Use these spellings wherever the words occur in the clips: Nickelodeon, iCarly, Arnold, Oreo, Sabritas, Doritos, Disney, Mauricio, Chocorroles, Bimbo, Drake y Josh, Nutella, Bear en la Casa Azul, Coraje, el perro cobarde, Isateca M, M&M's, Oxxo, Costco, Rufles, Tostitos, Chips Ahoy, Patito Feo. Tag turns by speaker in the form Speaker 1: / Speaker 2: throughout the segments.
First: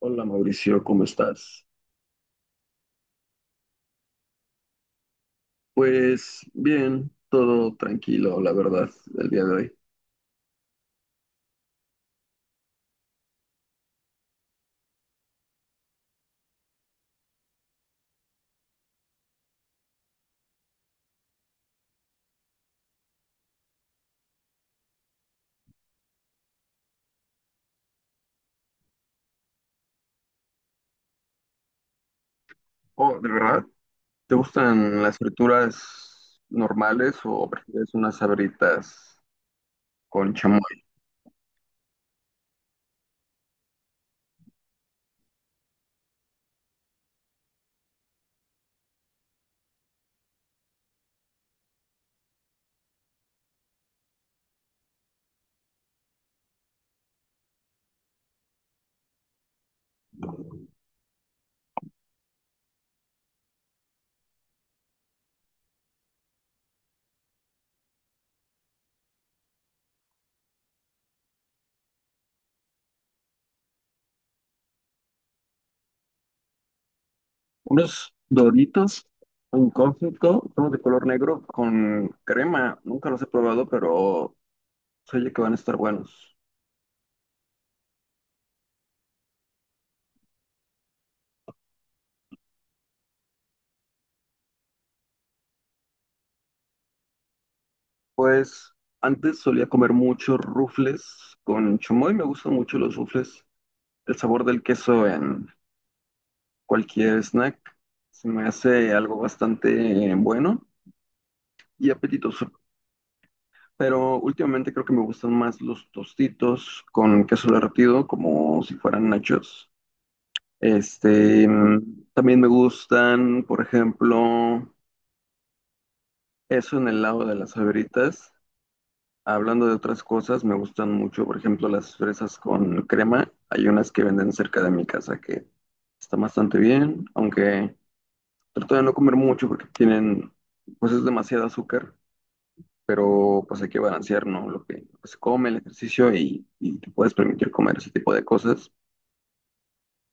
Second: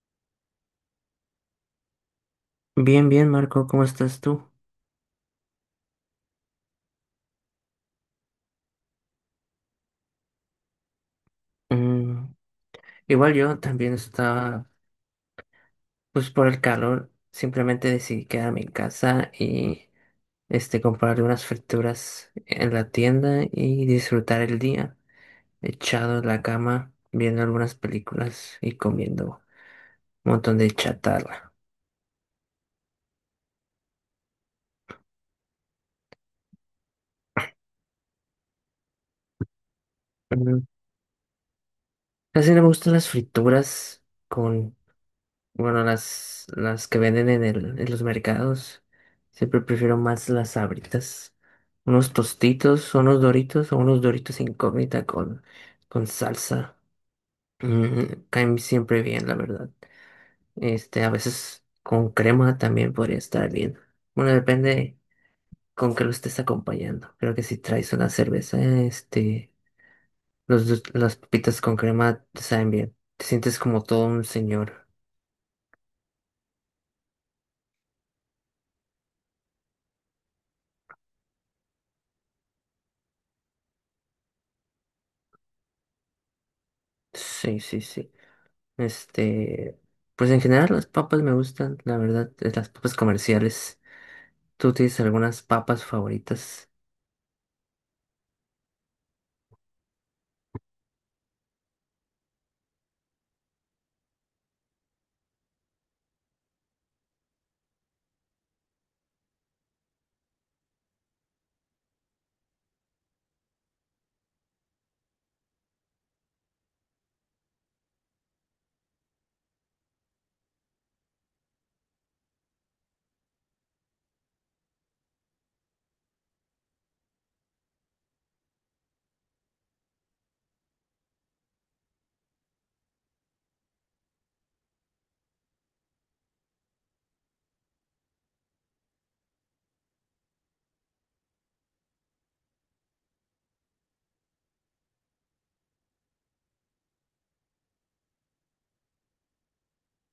Speaker 1: Hola Mauricio, ¿cómo estás?
Speaker 2: Bien, bien, Marco, ¿cómo estás tú?
Speaker 1: Pues bien, todo tranquilo, la verdad, el día de hoy.
Speaker 2: Mm, Igual yo también estaba, pues por el calor, simplemente decidí quedarme en casa y comprar unas frituras en la tienda y disfrutar el día, echado en la cama, viendo algunas películas y comiendo un montón de chatarra.
Speaker 1: Oh, ¿de verdad? ¿Te gustan las frituras normales o prefieres unas sabritas con chamoy?
Speaker 2: Mm, Casi no me gustan las frituras con bueno, las que venden en los mercados. Siempre prefiero más las Sabritas. Unos tostitos, unos doritos o unos doritos incógnita con salsa. Caen siempre bien, la verdad. A veces con crema también podría estar bien. Bueno, depende con qué lo estés acompañando. Creo que si traes una cerveza, las papitas con crema te saben bien. Te sientes como todo un señor.
Speaker 1: Unos Doritos en conflicto, son de color negro con crema. Nunca los he probado, pero se oye que van a estar buenos.
Speaker 2: Sí, sí, sí. Este, pues en general las papas me gustan, la verdad, las papas comerciales. ¿Tú tienes algunas papas favoritas?
Speaker 1: Pues antes solía comer muchos rufles con chamoy, me gustan mucho los rufles. El sabor del queso en cualquier snack. Se me hace algo bastante bueno y apetitoso. Pero últimamente creo que me gustan más los tostitos con queso derretido, como si fueran nachos. También me gustan, por ejemplo, eso en el lado de las favoritas. Hablando de otras cosas, me gustan mucho, por ejemplo, las fresas con crema. Hay unas que venden cerca de mi casa que están bastante bien, aunque trato de no comer mucho porque tienen, pues es demasiado azúcar, pero pues hay que balancear, ¿no? Lo que se come, el ejercicio y te puedes permitir comer ese tipo de cosas.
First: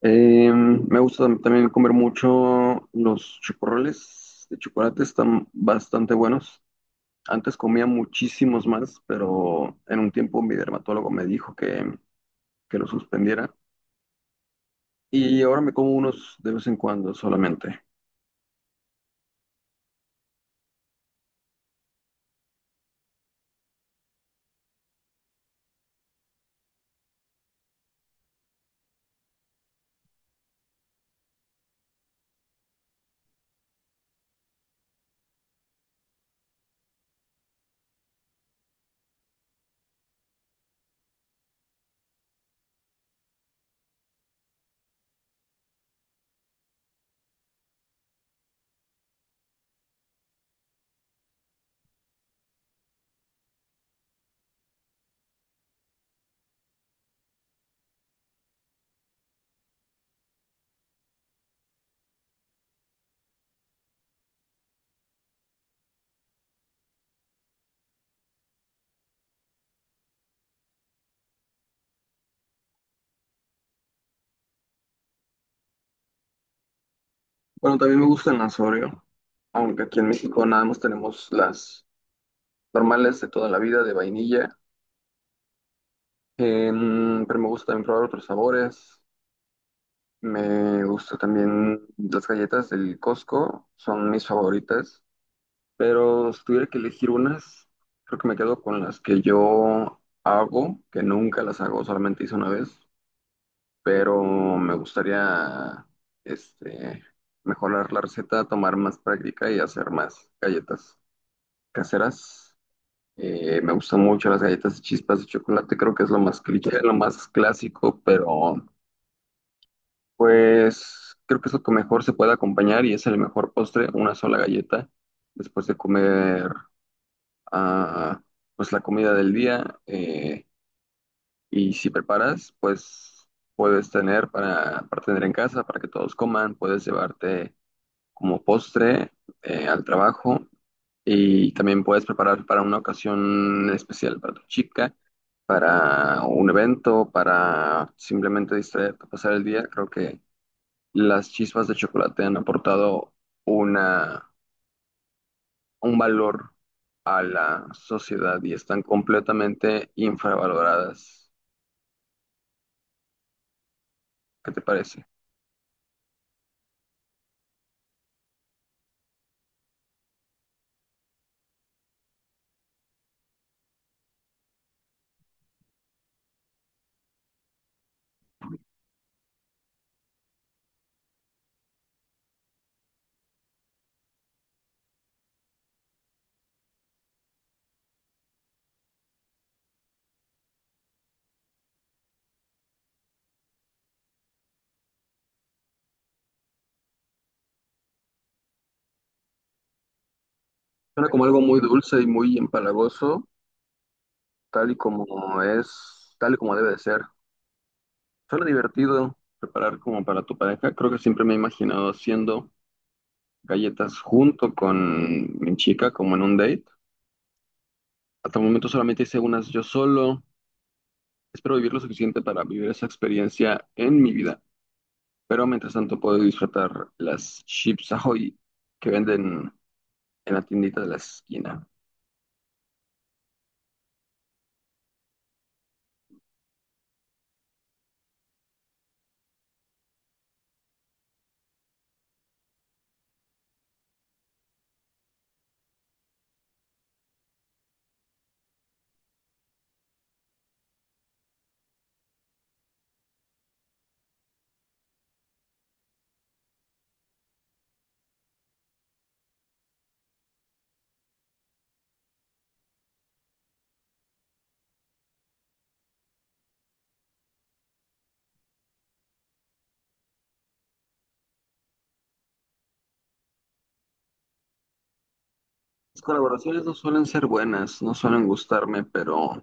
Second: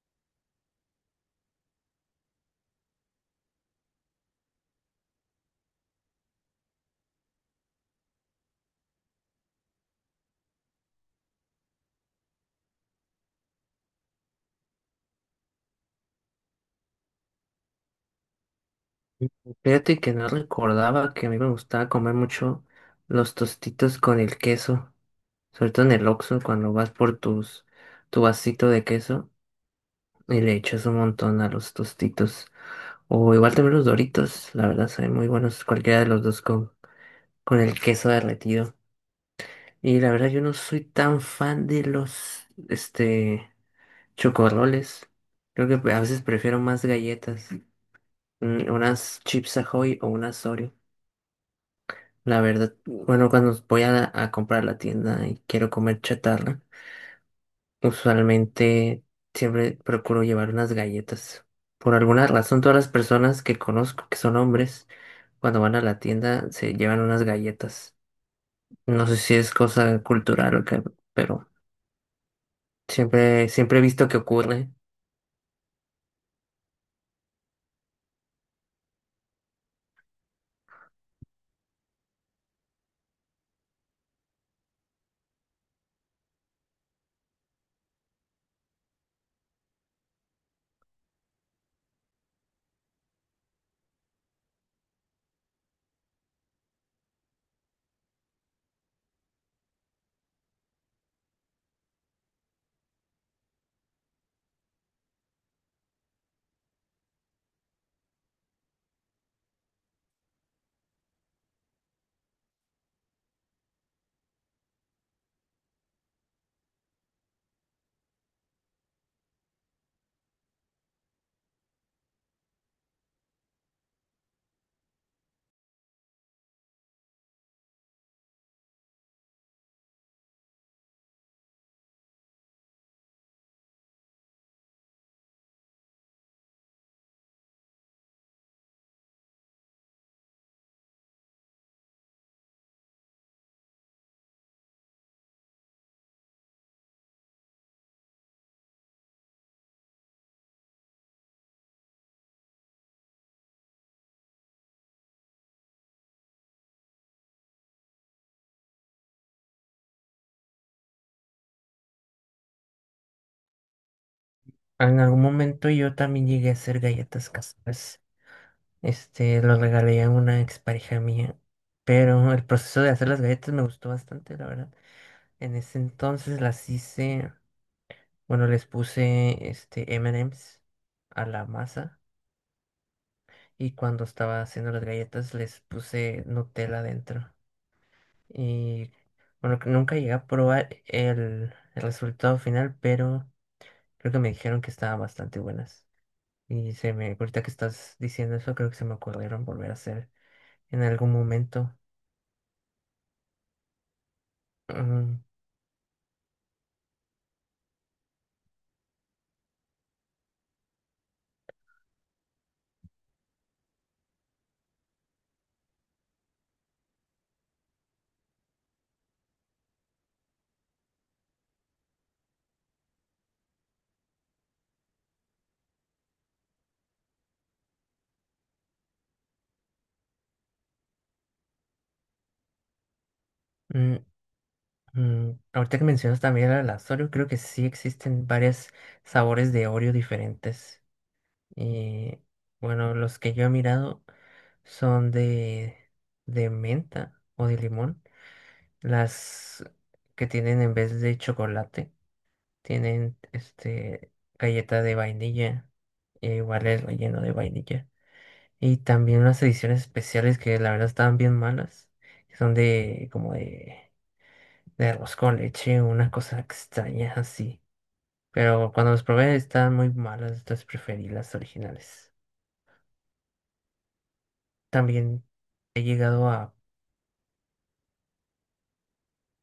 Speaker 1: Me gusta también comer mucho los chocorroles de chocolate, están bastante buenos. Antes comía muchísimos más, pero en un tiempo mi dermatólogo me dijo que lo suspendiera y ahora me como unos de vez en cuando solamente.
Speaker 2: Fíjate que no recordaba que a mí me gustaba comer mucho los tostitos con el queso, sobre todo en el Oxxo cuando vas por tus tu vasito de queso y le echas un montón a los tostitos. O igual también los Doritos, la verdad son muy buenos cualquiera de los dos con el queso derretido. Y la verdad yo no soy tan fan de los chocorroles. Creo que a veces prefiero más galletas, unas Chips Ahoy o unas Oreo. La verdad, bueno, cuando voy a comprar a la tienda y quiero comer chatarra, usualmente siempre procuro llevar unas galletas. Por alguna razón, todas las personas que conozco que son hombres, cuando van a la tienda se llevan unas galletas. No sé si es cosa cultural o qué, pero siempre he visto que ocurre.
Speaker 1: Bueno, también me gustan las Oreo, aunque aquí en México nada más tenemos las normales de toda la vida de vainilla. Pero me gusta también probar otros sabores. Me gusta también las galletas del Costco, son mis favoritas, pero si tuviera que elegir unas, creo que me quedo con las que yo hago, que nunca las hago, solamente hice una vez, pero me gustaría este, mejorar la receta, tomar más práctica y hacer más galletas caseras. Me gustan mucho las galletas de chispas de chocolate, creo que es lo más cliché, lo más clásico, pero pues creo que es lo que mejor se puede acompañar y es el mejor postre, una sola galleta, después de comer, ah, pues la comida del día. Y si preparas, pues puedes tener para tener en casa, para que todos coman, puedes llevarte como postre, al trabajo, y también puedes preparar para una ocasión especial para tu chica, para un evento, para simplemente distraerte, pasar el día. Creo que las chispas de chocolate han aportado una, un valor a la sociedad y están completamente infravaloradas. ¿Qué te
Speaker 2: En
Speaker 1: parece?
Speaker 2: algún momento yo también llegué a hacer galletas caseras. Lo regalé a una expareja mía. Pero el proceso de hacer las galletas me gustó bastante, la verdad. En ese entonces las hice, bueno, les puse M&M's a la masa y cuando estaba haciendo las galletas les puse Nutella dentro. Y bueno, que nunca llegué a probar el resultado final, pero creo que me dijeron que estaban bastante buenas. Y se me, ahorita que estás diciendo eso, creo que se me ocurrieron volver a hacer en
Speaker 1: Suena
Speaker 2: algún
Speaker 1: como algo muy
Speaker 2: momento.
Speaker 1: dulce y muy empalagoso, tal y como
Speaker 2: mm,
Speaker 1: es, tal y como debe de ser. Suena divertido preparar como para tu pareja. Creo que siempre me he imaginado haciendo galletas junto con mi chica, como en un date. Hasta el momento solamente hice unas yo solo. Espero vivir lo suficiente para vivir esa experiencia en mi vida. Pero mientras tanto puedo disfrutar las Chips Ahoy que venden en la tiendita de la esquina.
Speaker 2: Mm, Ahorita que mencionas también el Oreo, creo que sí existen varios sabores de Oreo diferentes. Y bueno, los que yo he mirado son de menta o de limón. Las que tienen en vez de chocolate, tienen galleta de vainilla, e igual es relleno de vainilla. Y también unas ediciones especiales que la verdad estaban bien malas, que son de como de arroz con leche, una cosa extraña así. Pero cuando las probé estaban muy malas, entonces preferí las originales. También he
Speaker 1: Las
Speaker 2: llegado a...
Speaker 1: colaboraciones no suelen ser buenas, no suelen gustarme, pero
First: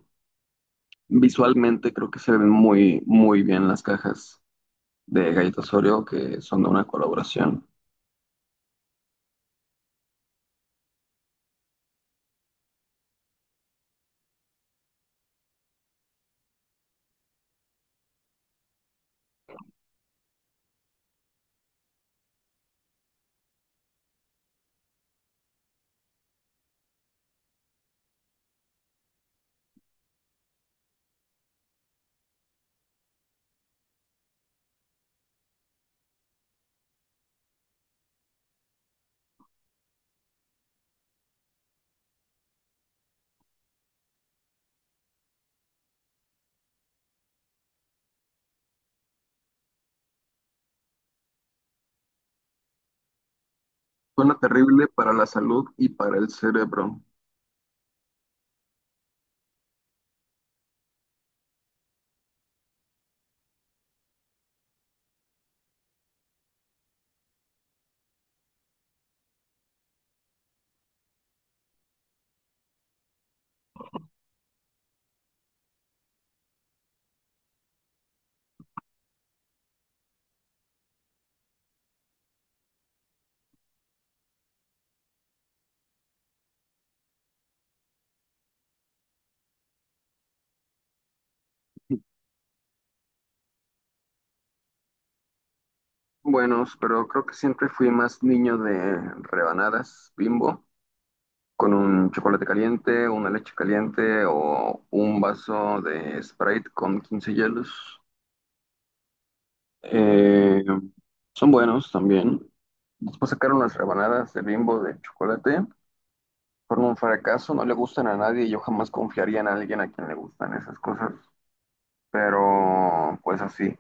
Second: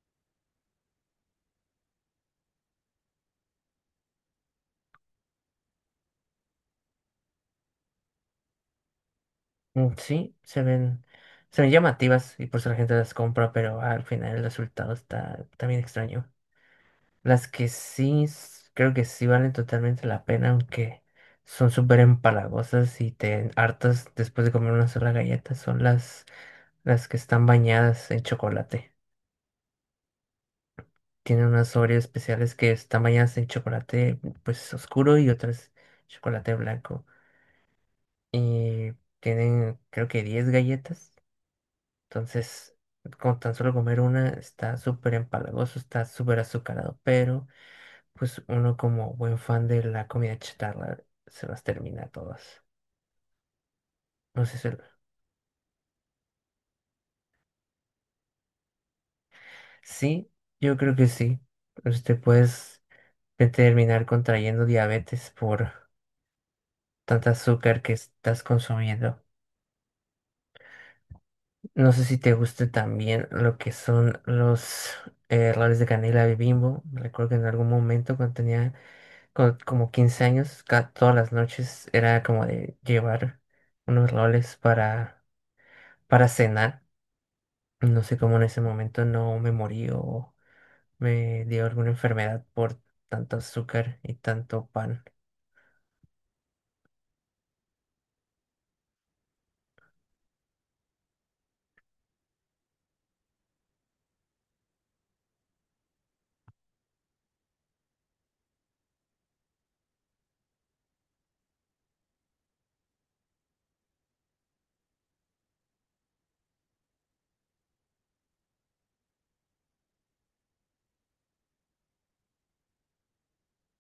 Speaker 1: visualmente creo que se ven muy bien las cajas de galletas Oreo que son de una colaboración.
Speaker 2: Sí, se ven llamativas y por eso la gente las compra, pero al final el resultado está también extraño. Las que sí, creo que sí valen totalmente la pena, aunque son súper empalagosas y te hartas después de comer una sola galleta, son las que están bañadas en chocolate. Tiene unas Oreos especiales que están bañadas en chocolate pues oscuro y otras chocolate blanco. Y tienen creo que 10 galletas. Entonces, con tan solo comer una está súper empalagoso, está súper azucarado. Pero pues uno como buen fan de la comida chatarra se las termina todas.
Speaker 1: Suena
Speaker 2: No sé si...
Speaker 1: terrible para la salud y para el cerebro.
Speaker 2: Sí, yo creo que sí. Usted puedes terminar contrayendo diabetes por tanta azúcar que estás consumiendo. No sé si te gusta también lo que son los roles de canela de Bimbo. Recuerdo que en algún momento cuando tenía como 15 años, todas las noches era como de llevar unos roles para cenar. No sé cómo en ese momento no me morí o me dio alguna enfermedad por tanto azúcar y tanto pan.
Speaker 1: Buenos, pero creo que siempre fui más niño de rebanadas Bimbo, con un chocolate caliente, una leche caliente o un vaso de Sprite con 15 hielos. Eh, Son buenos también. Después sacaron las rebanadas de Bimbo de chocolate. Fueron un fracaso, no le gustan a nadie y yo jamás confiaría en alguien a quien le gustan esas cosas, pero pues así.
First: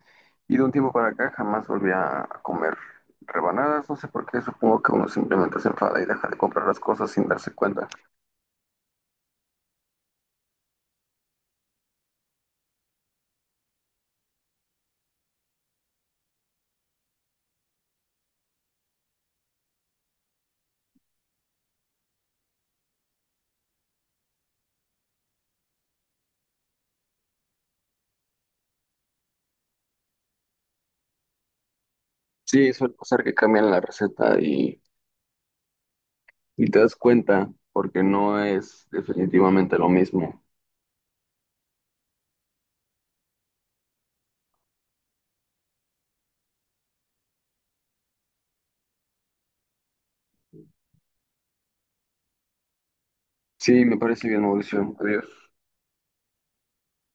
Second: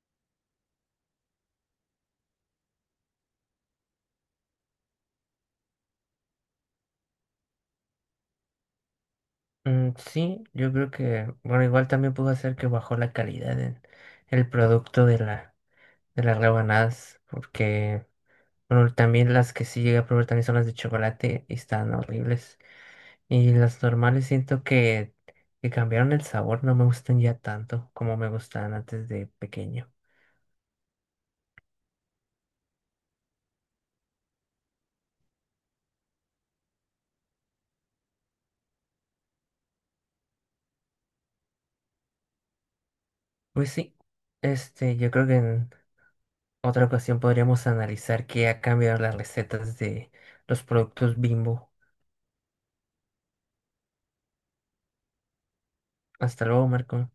Speaker 1: Y de un tiempo para acá jamás volví a comer rebanadas, no sé por qué, supongo que uno simplemente se enfada y deja de comprar las cosas sin darse cuenta.
Speaker 2: Sí, yo creo que, bueno, igual también pudo hacer que bajó la calidad en el producto de la de las rebanadas, porque pero también las que sí llegué a probar también son las de chocolate y están horribles. Y las normales siento que cambiaron el sabor, no me gustan ya tanto como me gustaban antes de pequeño.
Speaker 1: Sí, suele pasar que cambian la receta y te das cuenta porque no es definitivamente lo mismo.
Speaker 2: Pues sí, yo creo que en otra ocasión podríamos analizar qué ha cambiado las recetas de los productos Bimbo.
Speaker 1: Sí, me parece bien, Mauricio. Adiós.
Speaker 2: Hasta luego, Marco.